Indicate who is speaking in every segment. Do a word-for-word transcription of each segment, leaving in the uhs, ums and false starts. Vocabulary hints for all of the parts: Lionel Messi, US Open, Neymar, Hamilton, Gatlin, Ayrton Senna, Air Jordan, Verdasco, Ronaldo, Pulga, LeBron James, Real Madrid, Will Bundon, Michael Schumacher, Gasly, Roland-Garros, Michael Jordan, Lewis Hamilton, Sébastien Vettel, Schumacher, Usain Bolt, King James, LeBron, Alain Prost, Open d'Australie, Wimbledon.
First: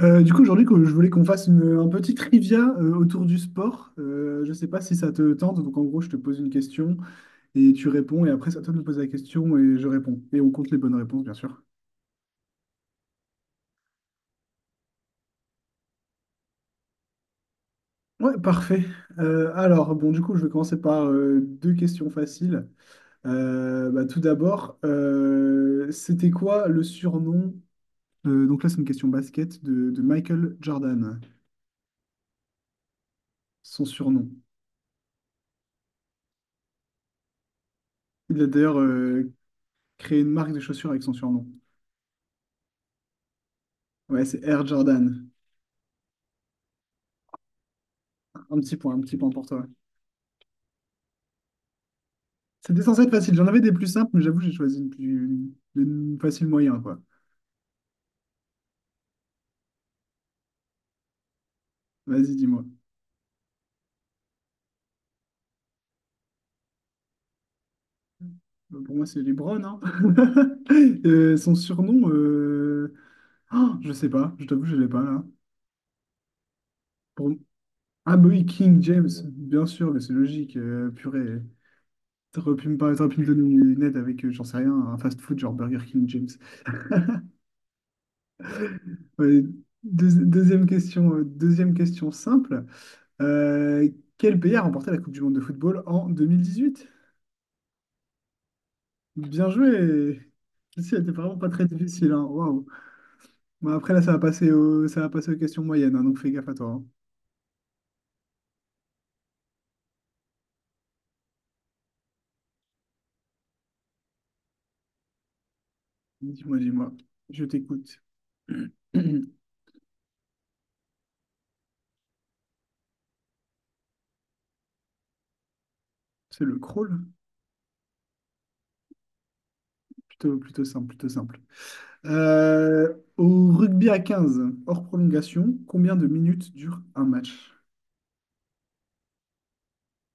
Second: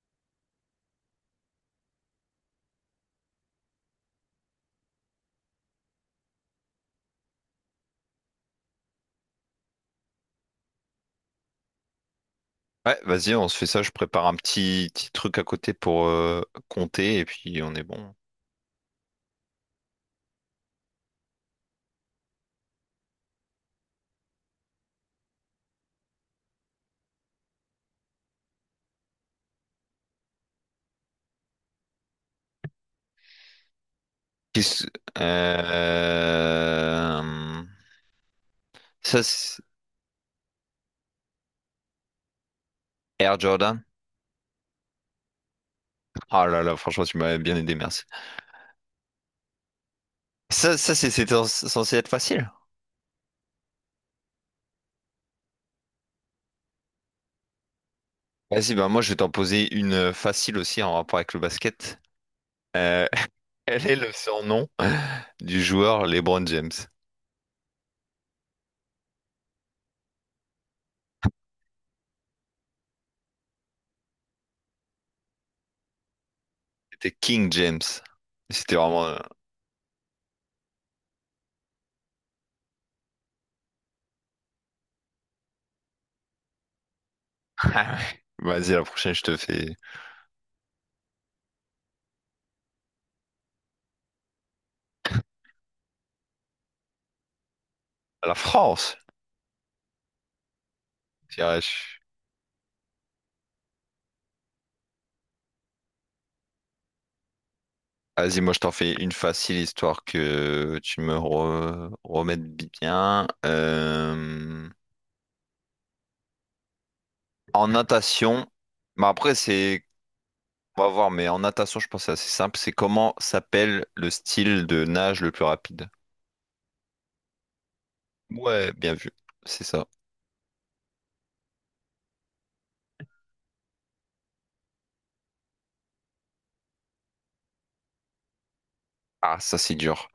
Speaker 1: Euh, du coup, aujourd'hui, que- je voulais qu'on fasse une, un petit trivia euh, autour du sport. Euh, je ne sais pas si ça te tente. Donc, en gros, je te pose une question et tu réponds. Et après, c'est à toi de me poser la question et je réponds. Et on compte les bonnes réponses, bien sûr.
Speaker 2: Ouais, vas-y, on se fait ça. Je prépare un petit, petit truc à côté pour euh, compter et puis on est bon.
Speaker 1: Ouais, parfait. Euh, alors, bon, du coup, je vais commencer par euh, deux questions faciles. Euh, bah, tout d'abord, euh, c'était quoi le surnom euh, donc là, c'est une question basket de, de Michael Jordan, son surnom.
Speaker 2: Qu'est-ce- euh,
Speaker 1: Il a d'ailleurs
Speaker 2: Ça,
Speaker 1: euh,
Speaker 2: c'est-
Speaker 1: créé une marque de chaussures avec son surnom.
Speaker 2: Air Jordan.
Speaker 1: Ouais, c'est Air Jordan.
Speaker 2: Ah là là, franchement, tu m'as bien aidé, merci.
Speaker 1: Un petit point, un petit point pour toi.
Speaker 2: Ça, ça c'est c'était censé être facile.
Speaker 1: C'était censé être facile. J'en avais des plus simples, mais j'avoue, j'ai choisi une plus une facile moyen, quoi.
Speaker 2: Vas-y, bah moi, je vais t'en poser une euh, facile aussi en rapport avec le basket.
Speaker 1: Vas-y, dis-moi.
Speaker 2: Euh, quel est le surnom du joueur LeBron James?
Speaker 1: Euh, Pour moi, c'est LeBron, hein. Euh, son surnom, euh, oh, je sais pas. Je t'avoue, je l'ai pas, là.
Speaker 2: C'était
Speaker 1: Pour...
Speaker 2: King James.
Speaker 1: Ah, bah oui,
Speaker 2: C'était
Speaker 1: King James,
Speaker 2: vraiment.
Speaker 1: bien sûr, mais c'est logique. Euh, purée. T'aurais pu me parler, t'aurais pu me donner une aide avec, euh, j'en sais rien, un fast-food genre Burger King James.
Speaker 2: euh, Vas-y, la prochaine, je te
Speaker 1: Ouais,
Speaker 2: fais
Speaker 1: deuxi- deuxième question, euh, deuxième question simple. Euh, quel pays a remporté la Coupe du monde de football en deux mille dix-huit?
Speaker 2: la France.
Speaker 1: Bien joué. Celle-ci était
Speaker 2: Je
Speaker 1: vraiment pas
Speaker 2: dirais,
Speaker 1: très difficile, hein. Waouh. Bon, après, là, ça va passer au... ça va passer aux questions moyennes, hein, donc fais gaffe à toi, hein.
Speaker 2: Vas-y, moi je t'en fais une facile histoire que tu me re- remettes bien. Euh,
Speaker 1: Dis-moi, dis-moi. Je
Speaker 2: En
Speaker 1: t'écoute.
Speaker 2: natation, mais après c'est, on va voir, mais en natation je pense que c'est assez simple. C'est comment s'appelle le style de nage le plus rapide?
Speaker 1: C'est le crawl?
Speaker 2: Ouais, bien vu, c'est ça.
Speaker 1: Plutôt, plutôt simple, plutôt simple. Euh, au rugby à quinze, hors prolongation, combien de minutes dure un match?
Speaker 2: Ah, ça c'est dur.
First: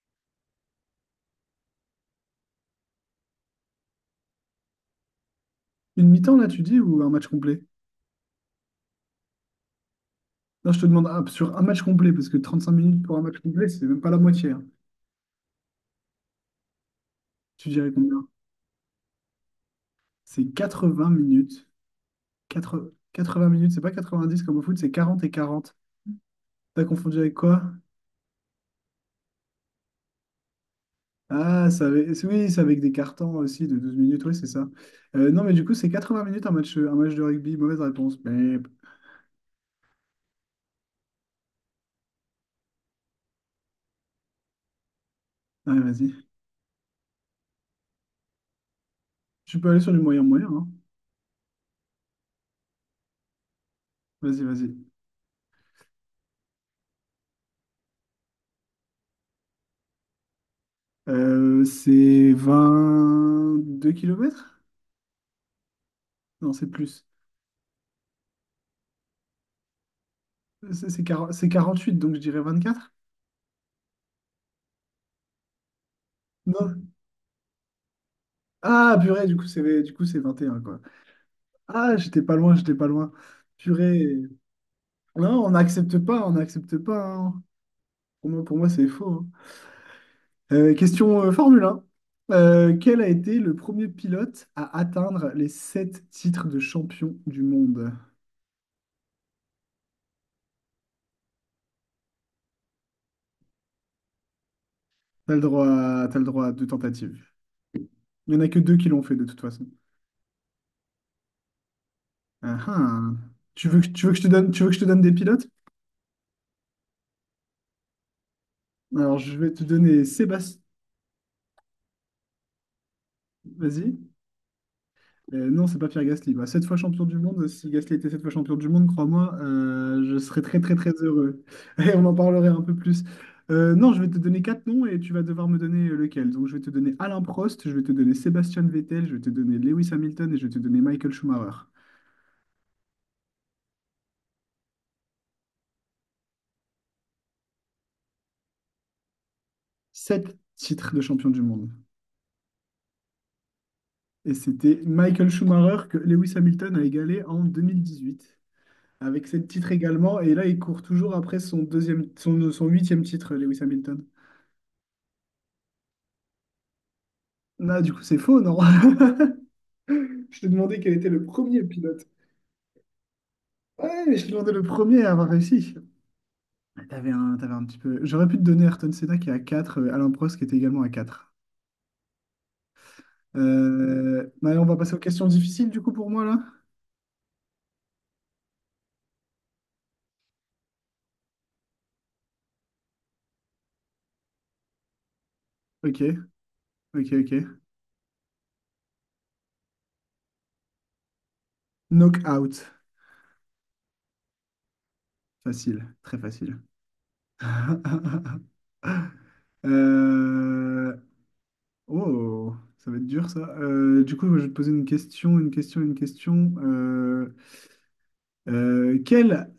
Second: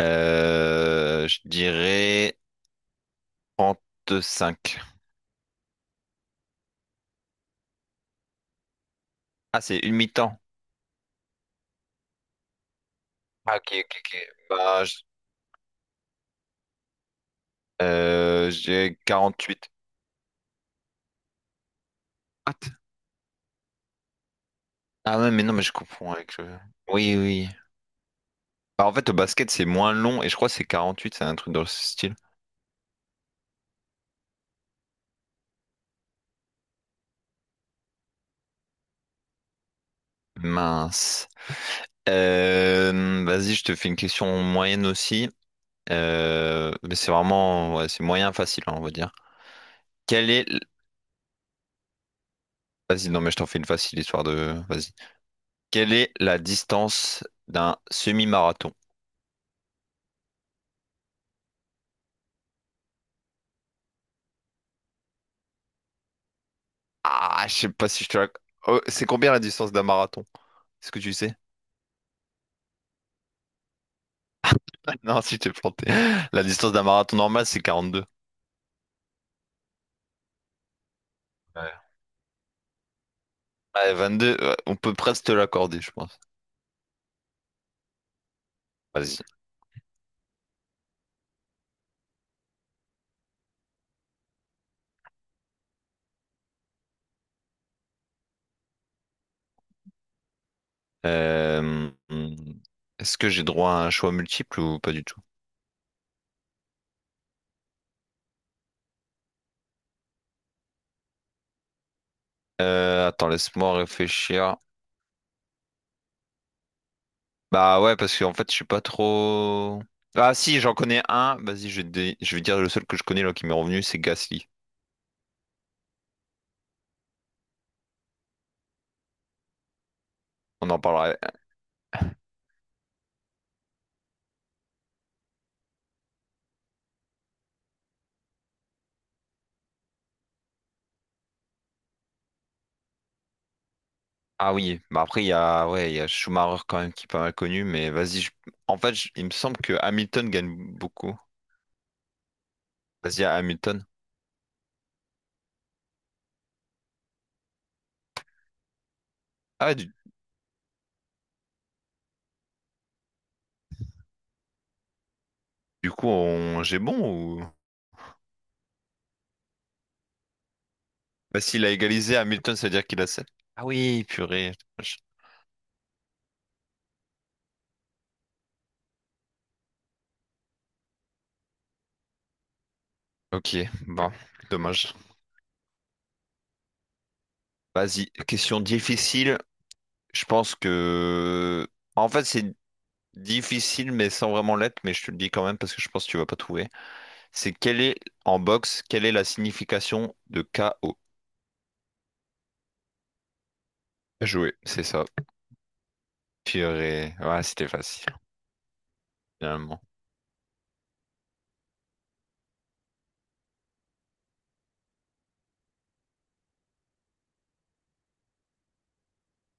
Speaker 2: Euh, je dirais trente-cinq.
Speaker 1: Une mi-temps, là, tu dis, ou un match complet?
Speaker 2: Ah, c'est une mi-temps.
Speaker 1: Non, je te demande ah, sur un match complet, parce que trente-cinq minutes pour un match
Speaker 2: Ah,
Speaker 1: complet,
Speaker 2: ok,
Speaker 1: c'est
Speaker 2: ok,
Speaker 1: même pas
Speaker 2: ok.
Speaker 1: la moitié, hein.
Speaker 2: Bah, je,
Speaker 1: Tu dirais combien?
Speaker 2: euh, j'ai quarante-huit.
Speaker 1: C'est quatre-vingts minutes, quatre quatre-vingts minutes, c'est pas quatre-vingt-dix comme au foot, c'est
Speaker 2: Ah
Speaker 1: quarante et
Speaker 2: ouais, mais non, mais je
Speaker 1: quarante.
Speaker 2: comprends avec le...
Speaker 1: T'as
Speaker 2: Oui,
Speaker 1: confondu avec
Speaker 2: oui.
Speaker 1: quoi?
Speaker 2: Bah, en fait, au basket, c'est moins long et je crois que c'est huit c'est un truc dans
Speaker 1: Ah,
Speaker 2: ce
Speaker 1: ça avait-
Speaker 2: style.
Speaker 1: c'est- oui, c'est avec des cartons aussi de douze minutes, oui, c'est ça. Euh, non, mais du coup, c'est quatre-vingts minutes un match, un match de rugby. Mauvaise réponse. Mais...
Speaker 2: Mince. Euh, vas-y, je te fais une question moyenne aussi.
Speaker 1: Ouais, vas-y.
Speaker 2: Euh, mais c'est vraiment... ouais, c'est moyen facile, hein, on va dire.
Speaker 1: Tu peux aller sur du
Speaker 2: Quelle
Speaker 1: moyen-moyen,
Speaker 2: est... l-
Speaker 1: hein.
Speaker 2: Vas-y, non, mais je t'en fais une facile histoire
Speaker 1: Vas-y,
Speaker 2: de...
Speaker 1: vas-y.
Speaker 2: Vas-y. Quelle est la distance d'un semi-marathon?
Speaker 1: Euh, c'est deux kilomètres. Non, c'est plus.
Speaker 2: Ah, je sais pas si je te la... Oh, c'est combien la distance d'un marathon?
Speaker 1: C'est
Speaker 2: Est-ce que
Speaker 1: c'est
Speaker 2: tu
Speaker 1: quarante
Speaker 2: sais?
Speaker 1: c'est quarante-huit, donc je dirais vingt-quatre.
Speaker 2: Non, si je t'ai planté. La distance d'un
Speaker 1: Non.
Speaker 2: marathon normal, c'est quarante-deux.
Speaker 1: Ah, purée, du coup, c'est du coup, c'est vingt et un, quoi. Ah, j'étais pas loin, j'étais pas loin.
Speaker 2: Ouais,
Speaker 1: Purée.
Speaker 2: vingt-deux, ouais, on peut presque te
Speaker 1: Non, on
Speaker 2: l'accorder, je
Speaker 1: n'accepte
Speaker 2: pense.
Speaker 1: pas, on n'accepte pas, hein. Pour moi, pour moi, c'est faux,
Speaker 2: Vas-y.
Speaker 1: hein. Euh, question euh, Formule un. Euh, quel a été le premier pilote à atteindre les sept titres de champion du monde?
Speaker 2: Euh, hmm, est-ce que j'ai droit à un choix multiple ou pas du tout?
Speaker 1: T'as le droit, à- t'as le droit à deux tentatives. Il n'y en a que deux qui l'ont fait de toute façon. Ah,
Speaker 2: Euh,
Speaker 1: ah.
Speaker 2: attends,
Speaker 1: Tu
Speaker 2: laisse-moi
Speaker 1: veux que, tu veux que je te donne,
Speaker 2: réfléchir.
Speaker 1: tu veux que je te donne des pilotes?
Speaker 2: Bah ouais, parce qu'en fait, je suis pas
Speaker 1: Alors, je vais te
Speaker 2: trop...
Speaker 1: donner
Speaker 2: Ah si,
Speaker 1: Sébastien.
Speaker 2: j'en connais un. Vas-y, je vais, te dé- je vais dire le seul que je connais là qui m'est revenu,
Speaker 1: Vas-y.
Speaker 2: c'est Gasly.
Speaker 1: Euh, non, c'est pas Pierre Gasly. Bah, sept fois champion du monde, si Gasly était sept fois champion du monde, crois-moi, euh, je serais très
Speaker 2: On
Speaker 1: très
Speaker 2: en
Speaker 1: très
Speaker 2: parlera.
Speaker 1: heureux. Et on en parlerait un peu plus. Euh, non, je vais te donner quatre noms et tu vas devoir me donner lequel. Donc je vais te donner Alain Prost, je vais te donner Sébastien Vettel, je vais te donner Lewis Hamilton et je vais te donner Michael Schumacher.
Speaker 2: Ah oui, bah après, il y a, ouais, il y a Schumacher quand même qui est pas mal connu, mais vas-y. je- En fait, je- il me semble que Hamilton
Speaker 1: Sept
Speaker 2: gagne
Speaker 1: titres de
Speaker 2: beaucoup.
Speaker 1: champion du monde.
Speaker 2: Vas-y, à Hamilton.
Speaker 1: Et c'était Michael Schumacher que Lewis Hamilton a égalé en deux mille dix-huit. Avec sept titres
Speaker 2: Ah, du,
Speaker 1: également. Et là, il court toujours après son deuxième, son, son huitième titre, Lewis Hamilton.
Speaker 2: du coup, on... j'ai bon ou...
Speaker 1: Ah, du coup, c'est faux, non? Je t'ai demandé quel était le
Speaker 2: Bah,
Speaker 1: premier
Speaker 2: s'il a
Speaker 1: pilote.
Speaker 2: égalisé Hamilton, ça veut dire qu'il a sept. Ah oui,
Speaker 1: Ouais, mais je t'ai demandé
Speaker 2: purée.
Speaker 1: le
Speaker 2: Dommage.
Speaker 1: premier à avoir réussi. Ah, t'avais un, t'avais un petit peu. J'aurais pu te donner Ayrton Senna qui est à quatre, euh, Alain Prost qui était également à quatre.
Speaker 2: Ok, bon,
Speaker 1: Euh... bah, on va passer
Speaker 2: dommage.
Speaker 1: aux questions difficiles du coup pour moi là.
Speaker 2: Vas-y, question difficile. Je pense que... En fait, c'est difficile, mais sans vraiment l'être, mais je te le dis quand même parce que je
Speaker 1: Ok,
Speaker 2: pense que tu vas pas trouver.
Speaker 1: ok,
Speaker 2: C'est
Speaker 1: ok.
Speaker 2: quelle est, en boxe, quelle est la signification de K O?
Speaker 1: Knockout.
Speaker 2: Jouer, c'est ça.
Speaker 1: Facile, très facile.
Speaker 2: Purée. Ouais, c'était facile, finalement.
Speaker 1: Euh, Oh, ça va être dur ça. Euh, du coup, je vais te poser une question, une question, une question. Euh, Euh, quel,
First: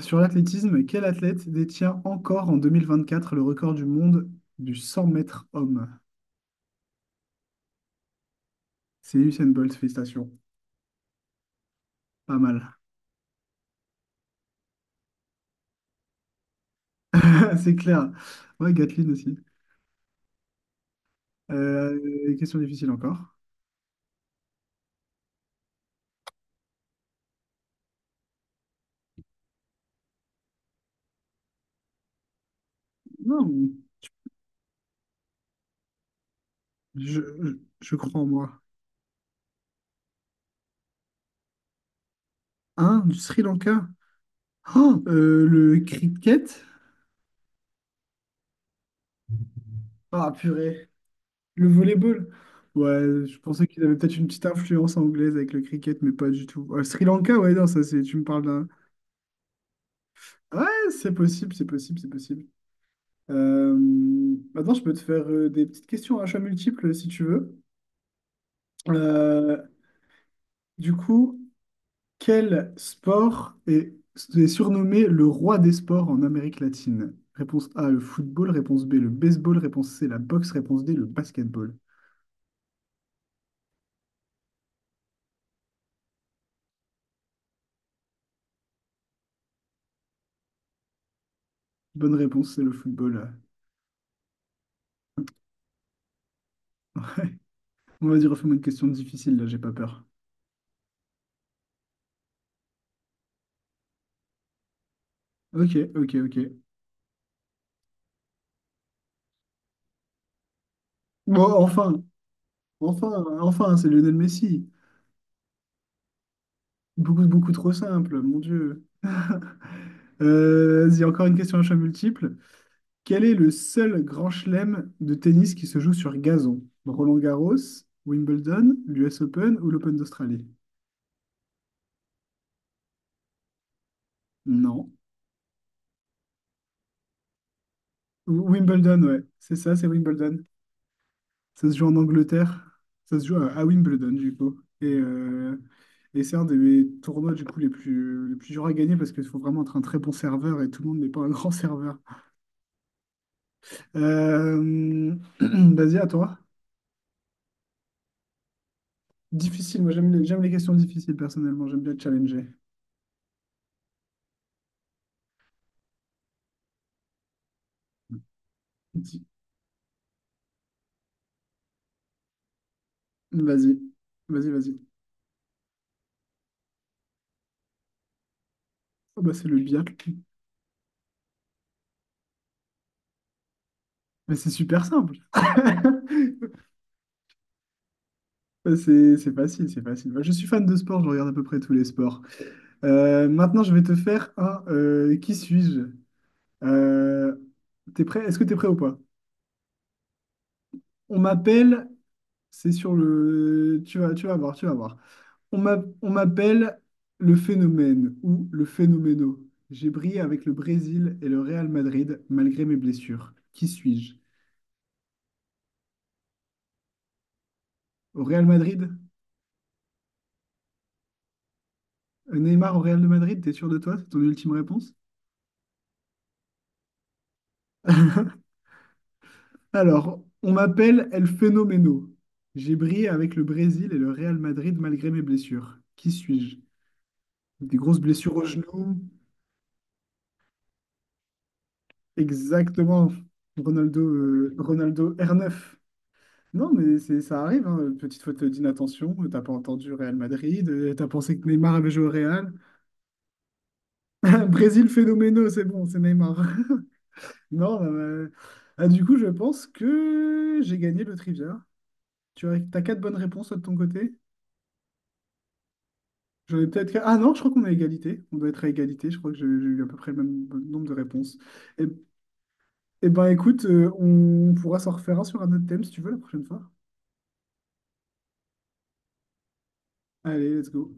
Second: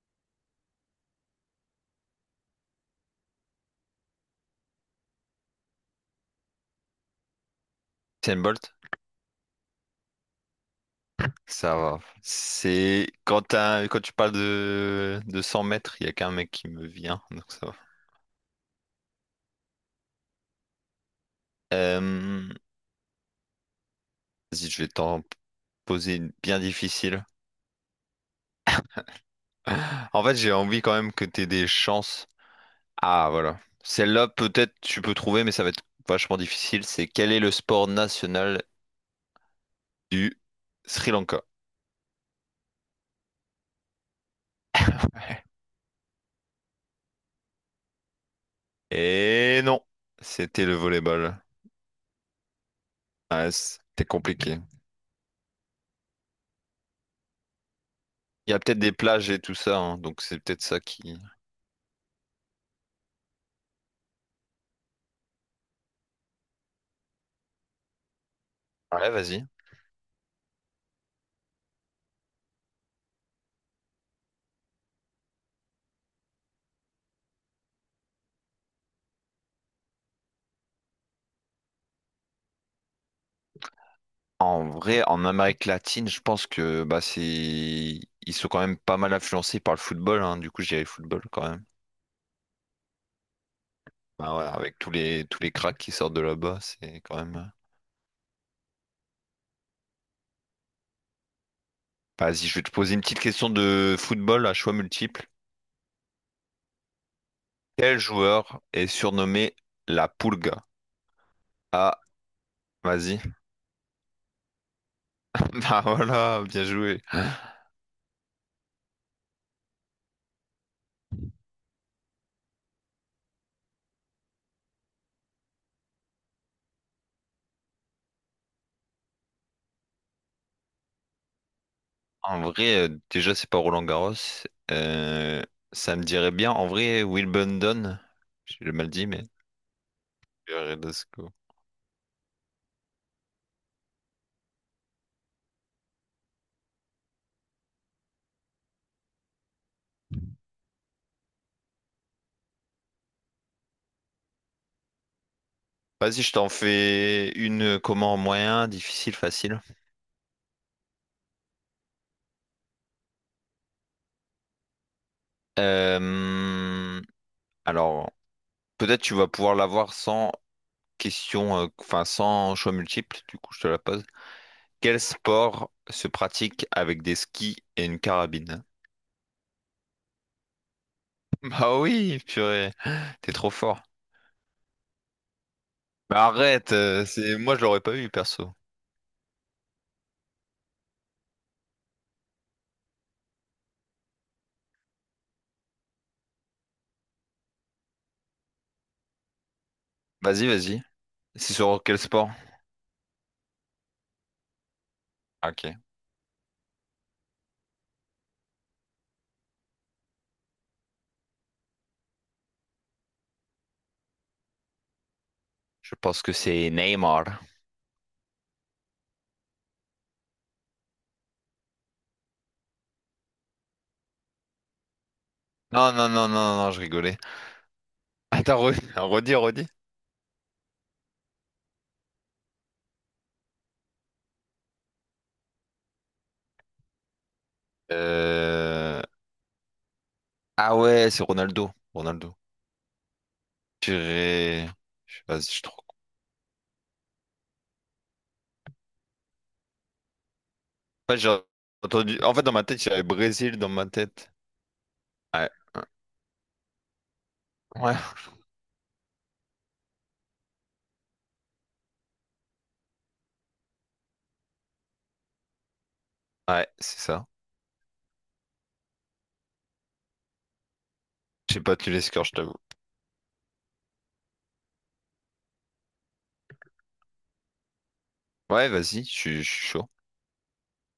Speaker 1: sur l'athlétisme, quel athlète détient encore en deux mille vingt-quatre le record du monde du cent mètres homme?
Speaker 2: Usain Bolt?
Speaker 1: C'est Usain Bolt, félicitations.
Speaker 2: Ça va.
Speaker 1: Pas mal.
Speaker 2: C'est quand t'as- quand tu parles de, de cent mètres, il y a qu'un mec qui me vient, donc ça va.
Speaker 1: C'est clair. Ouais, Gatlin aussi. Euh,
Speaker 2: Euh,
Speaker 1: question difficile encore.
Speaker 2: Vas-y, je vais t'en poser une bien difficile. En fait, j'ai envie quand même que t'aies des chances. Ah,
Speaker 1: Non,
Speaker 2: voilà. Celle-là, peut-être tu peux trouver, mais ça va être vachement difficile. C'est
Speaker 1: je,
Speaker 2: quel est le
Speaker 1: je-
Speaker 2: sport
Speaker 1: je crois en moi.
Speaker 2: national du Sri Lanka?
Speaker 1: Hein, du Sri Lanka? Oh, euh, le cricket?
Speaker 2: Et non,
Speaker 1: Ah,
Speaker 2: c'était le
Speaker 1: purée.
Speaker 2: volleyball.
Speaker 1: Le volleyball? Ouais, je
Speaker 2: Ah,
Speaker 1: pensais qu'il avait
Speaker 2: c'était
Speaker 1: peut-être une petite
Speaker 2: compliqué.
Speaker 1: influence anglaise avec le cricket, mais pas du tout. Euh, Sri Lanka, ouais, non, ça c'est. Tu me parles
Speaker 2: Il y a
Speaker 1: d'un.
Speaker 2: peut-être des plages et tout ça, hein, donc c'est peut-être
Speaker 1: Ouais,
Speaker 2: ça
Speaker 1: c'est
Speaker 2: qui...
Speaker 1: possible, c'est possible, c'est possible. Euh, maintenant, je peux te faire euh, des petites questions à choix multiples si tu veux.
Speaker 2: Ouais, vas-y.
Speaker 1: Euh, du coup, quel sport est, est surnommé le roi des sports en Amérique latine? Réponse A, le football. Réponse B, le baseball. Réponse C, la boxe. Réponse D, le basketball.
Speaker 2: En vrai, en Amérique latine, je pense que bah, c'est... ils sont quand même pas mal influencés par le football, hein. Du coup, je dirais football quand même.
Speaker 1: Bonne réponse, c'est le football.
Speaker 2: Bah ouais, avec tous les tous les cracks qui sortent de là-bas, c'est quand même. euh,
Speaker 1: On va dire, refais-moi une question difficile, là, j'ai pas peur.
Speaker 2: Vas-y, je vais te poser une petite question de football à choix multiple.
Speaker 1: Ok, ok, ok.
Speaker 2: Quel joueur est surnommé la Pulga?
Speaker 1: Bon,
Speaker 2: Ah,
Speaker 1: enfin,
Speaker 2: vas-y.
Speaker 1: enfin, enfin, hein, c'est Lionel Messi.
Speaker 2: Bah voilà, bien joué.
Speaker 1: Beaucoup, beaucoup trop simple, mon Dieu. Euh, vas-y, encore une question à choix multiple. Quel est le seul grand chelem de tennis qui se joue sur gazon? Roland-Garros, Wimbledon, l'U S Open ou l'Open d'Australie?
Speaker 2: En vrai, euh, déjà c'est pas Roland Garros.
Speaker 1: Non.
Speaker 2: Euh, ça me dirait bien. En vrai, Will Bundon.
Speaker 1: Ou-
Speaker 2: J'ai mal
Speaker 1: Wimbledon,
Speaker 2: dit,
Speaker 1: ouais.
Speaker 2: mais.
Speaker 1: C'est ça, c'est Wimbledon.
Speaker 2: Verdasco.
Speaker 1: Ça se joue en Angleterre. Ça se joue à, à Wimbledon, du coup. Et, euh, et c'est un des mes tournois, du coup, les plus, les plus durs à gagner parce qu'il faut vraiment être un très bon serveur et tout le monde n'est pas un grand serveur. Euh, vas-y, à
Speaker 2: Vas-y, je
Speaker 1: toi.
Speaker 2: t'en fais une. euh, Comment moyen, difficile, facile.
Speaker 1: Difficile, moi j'aime les, j'aime les questions difficiles personnellement, j'aime bien challenger.
Speaker 2: Euh, Alors, peut-être tu
Speaker 1: Dis-
Speaker 2: vas pouvoir l'avoir sans. question, euh, enfin sans choix multiple, du coup je te
Speaker 1: Vas-y,
Speaker 2: la pose.
Speaker 1: vas-y, vas-y.
Speaker 2: Quel sport se pratique avec des skis et une carabine?
Speaker 1: Oh, bah, c'est le biathlon.
Speaker 2: Bah oui, purée, t'es trop fort.
Speaker 1: Mais c'est super simple.
Speaker 2: Mais arrête, euh, c'est moi je l'aurais pas eu perso.
Speaker 1: Bah, C'est c'est facile, c'est facile. Moi, je suis fan de sport, je regarde à peu près tous les sports. Euh, maintenant, je vais te faire un euh, qui suis-je? Euh, t'es prêt? Est-ce que t'es prêt ou pas?
Speaker 2: Vas-y, vas-y.
Speaker 1: On
Speaker 2: C'est sur
Speaker 1: m'appelle,
Speaker 2: quel sport?
Speaker 1: c'est sur le. Tu vas, tu vas voir, tu vas voir.
Speaker 2: Ah,
Speaker 1: On
Speaker 2: ok,
Speaker 1: m'a- on m'appelle le phénomène ou le phénoméno. J'ai brillé avec le Brésil et le Real Madrid malgré mes blessures. Qui suis-je?
Speaker 2: je pense que c'est Neymar.
Speaker 1: Au Real Madrid? Euh, Neymar au Real de Madrid, t'es sûr de toi? C'est ton ultime réponse?
Speaker 2: Non, non, non, non, non, je rigolais. Attends, re- redis, redis.
Speaker 1: Alors, on m'appelle El Phénoméno. J'ai brillé avec le Brésil et le Real Madrid malgré mes blessures. Qui suis-je? Des grosses blessures au genou.
Speaker 2: Euh... Ah ouais, c'est Ronaldo. Ronaldo.
Speaker 1: Exactement. Ronaldo, euh,
Speaker 2: Purée.
Speaker 1: Ronaldo
Speaker 2: Je- Vas-y, je suis
Speaker 1: R neuf.
Speaker 2: trop.
Speaker 1: Non, mais c'est, ça arrive, hein. Petite faute d'inattention, t'as pas entendu Real Madrid, euh, t'as
Speaker 2: En fait, j'ai
Speaker 1: pensé que Neymar avait joué au
Speaker 2: entendu. En fait, dans
Speaker 1: Real.
Speaker 2: ma tête, il y avait Brésil dans ma tête.
Speaker 1: Brésil
Speaker 2: Ouais,
Speaker 1: phénoménal, c'est bon, c'est Neymar. Non,
Speaker 2: ouais,
Speaker 1: euh, ah, du coup, je pense que j'ai gagné le trivia. Tu as, t'as quatre bonnes réponses toi, de ton côté? J'en ai
Speaker 2: ouais,
Speaker 1: peut-être...
Speaker 2: c'est
Speaker 1: Ah
Speaker 2: ça.
Speaker 1: non, je crois qu'on est à égalité. On doit être à égalité, je crois que j'ai j'ai eu à peu près le même nombre de réponses.
Speaker 2: J'ai pas
Speaker 1: Et,
Speaker 2: tué les scores, je t'avoue.
Speaker 1: et ben écoute, euh, on pourra s'en refaire un sur un autre thème si tu veux la prochaine fois.
Speaker 2: Ouais, vas-y, je suis je suis chaud.
Speaker 1: Allez, let's go.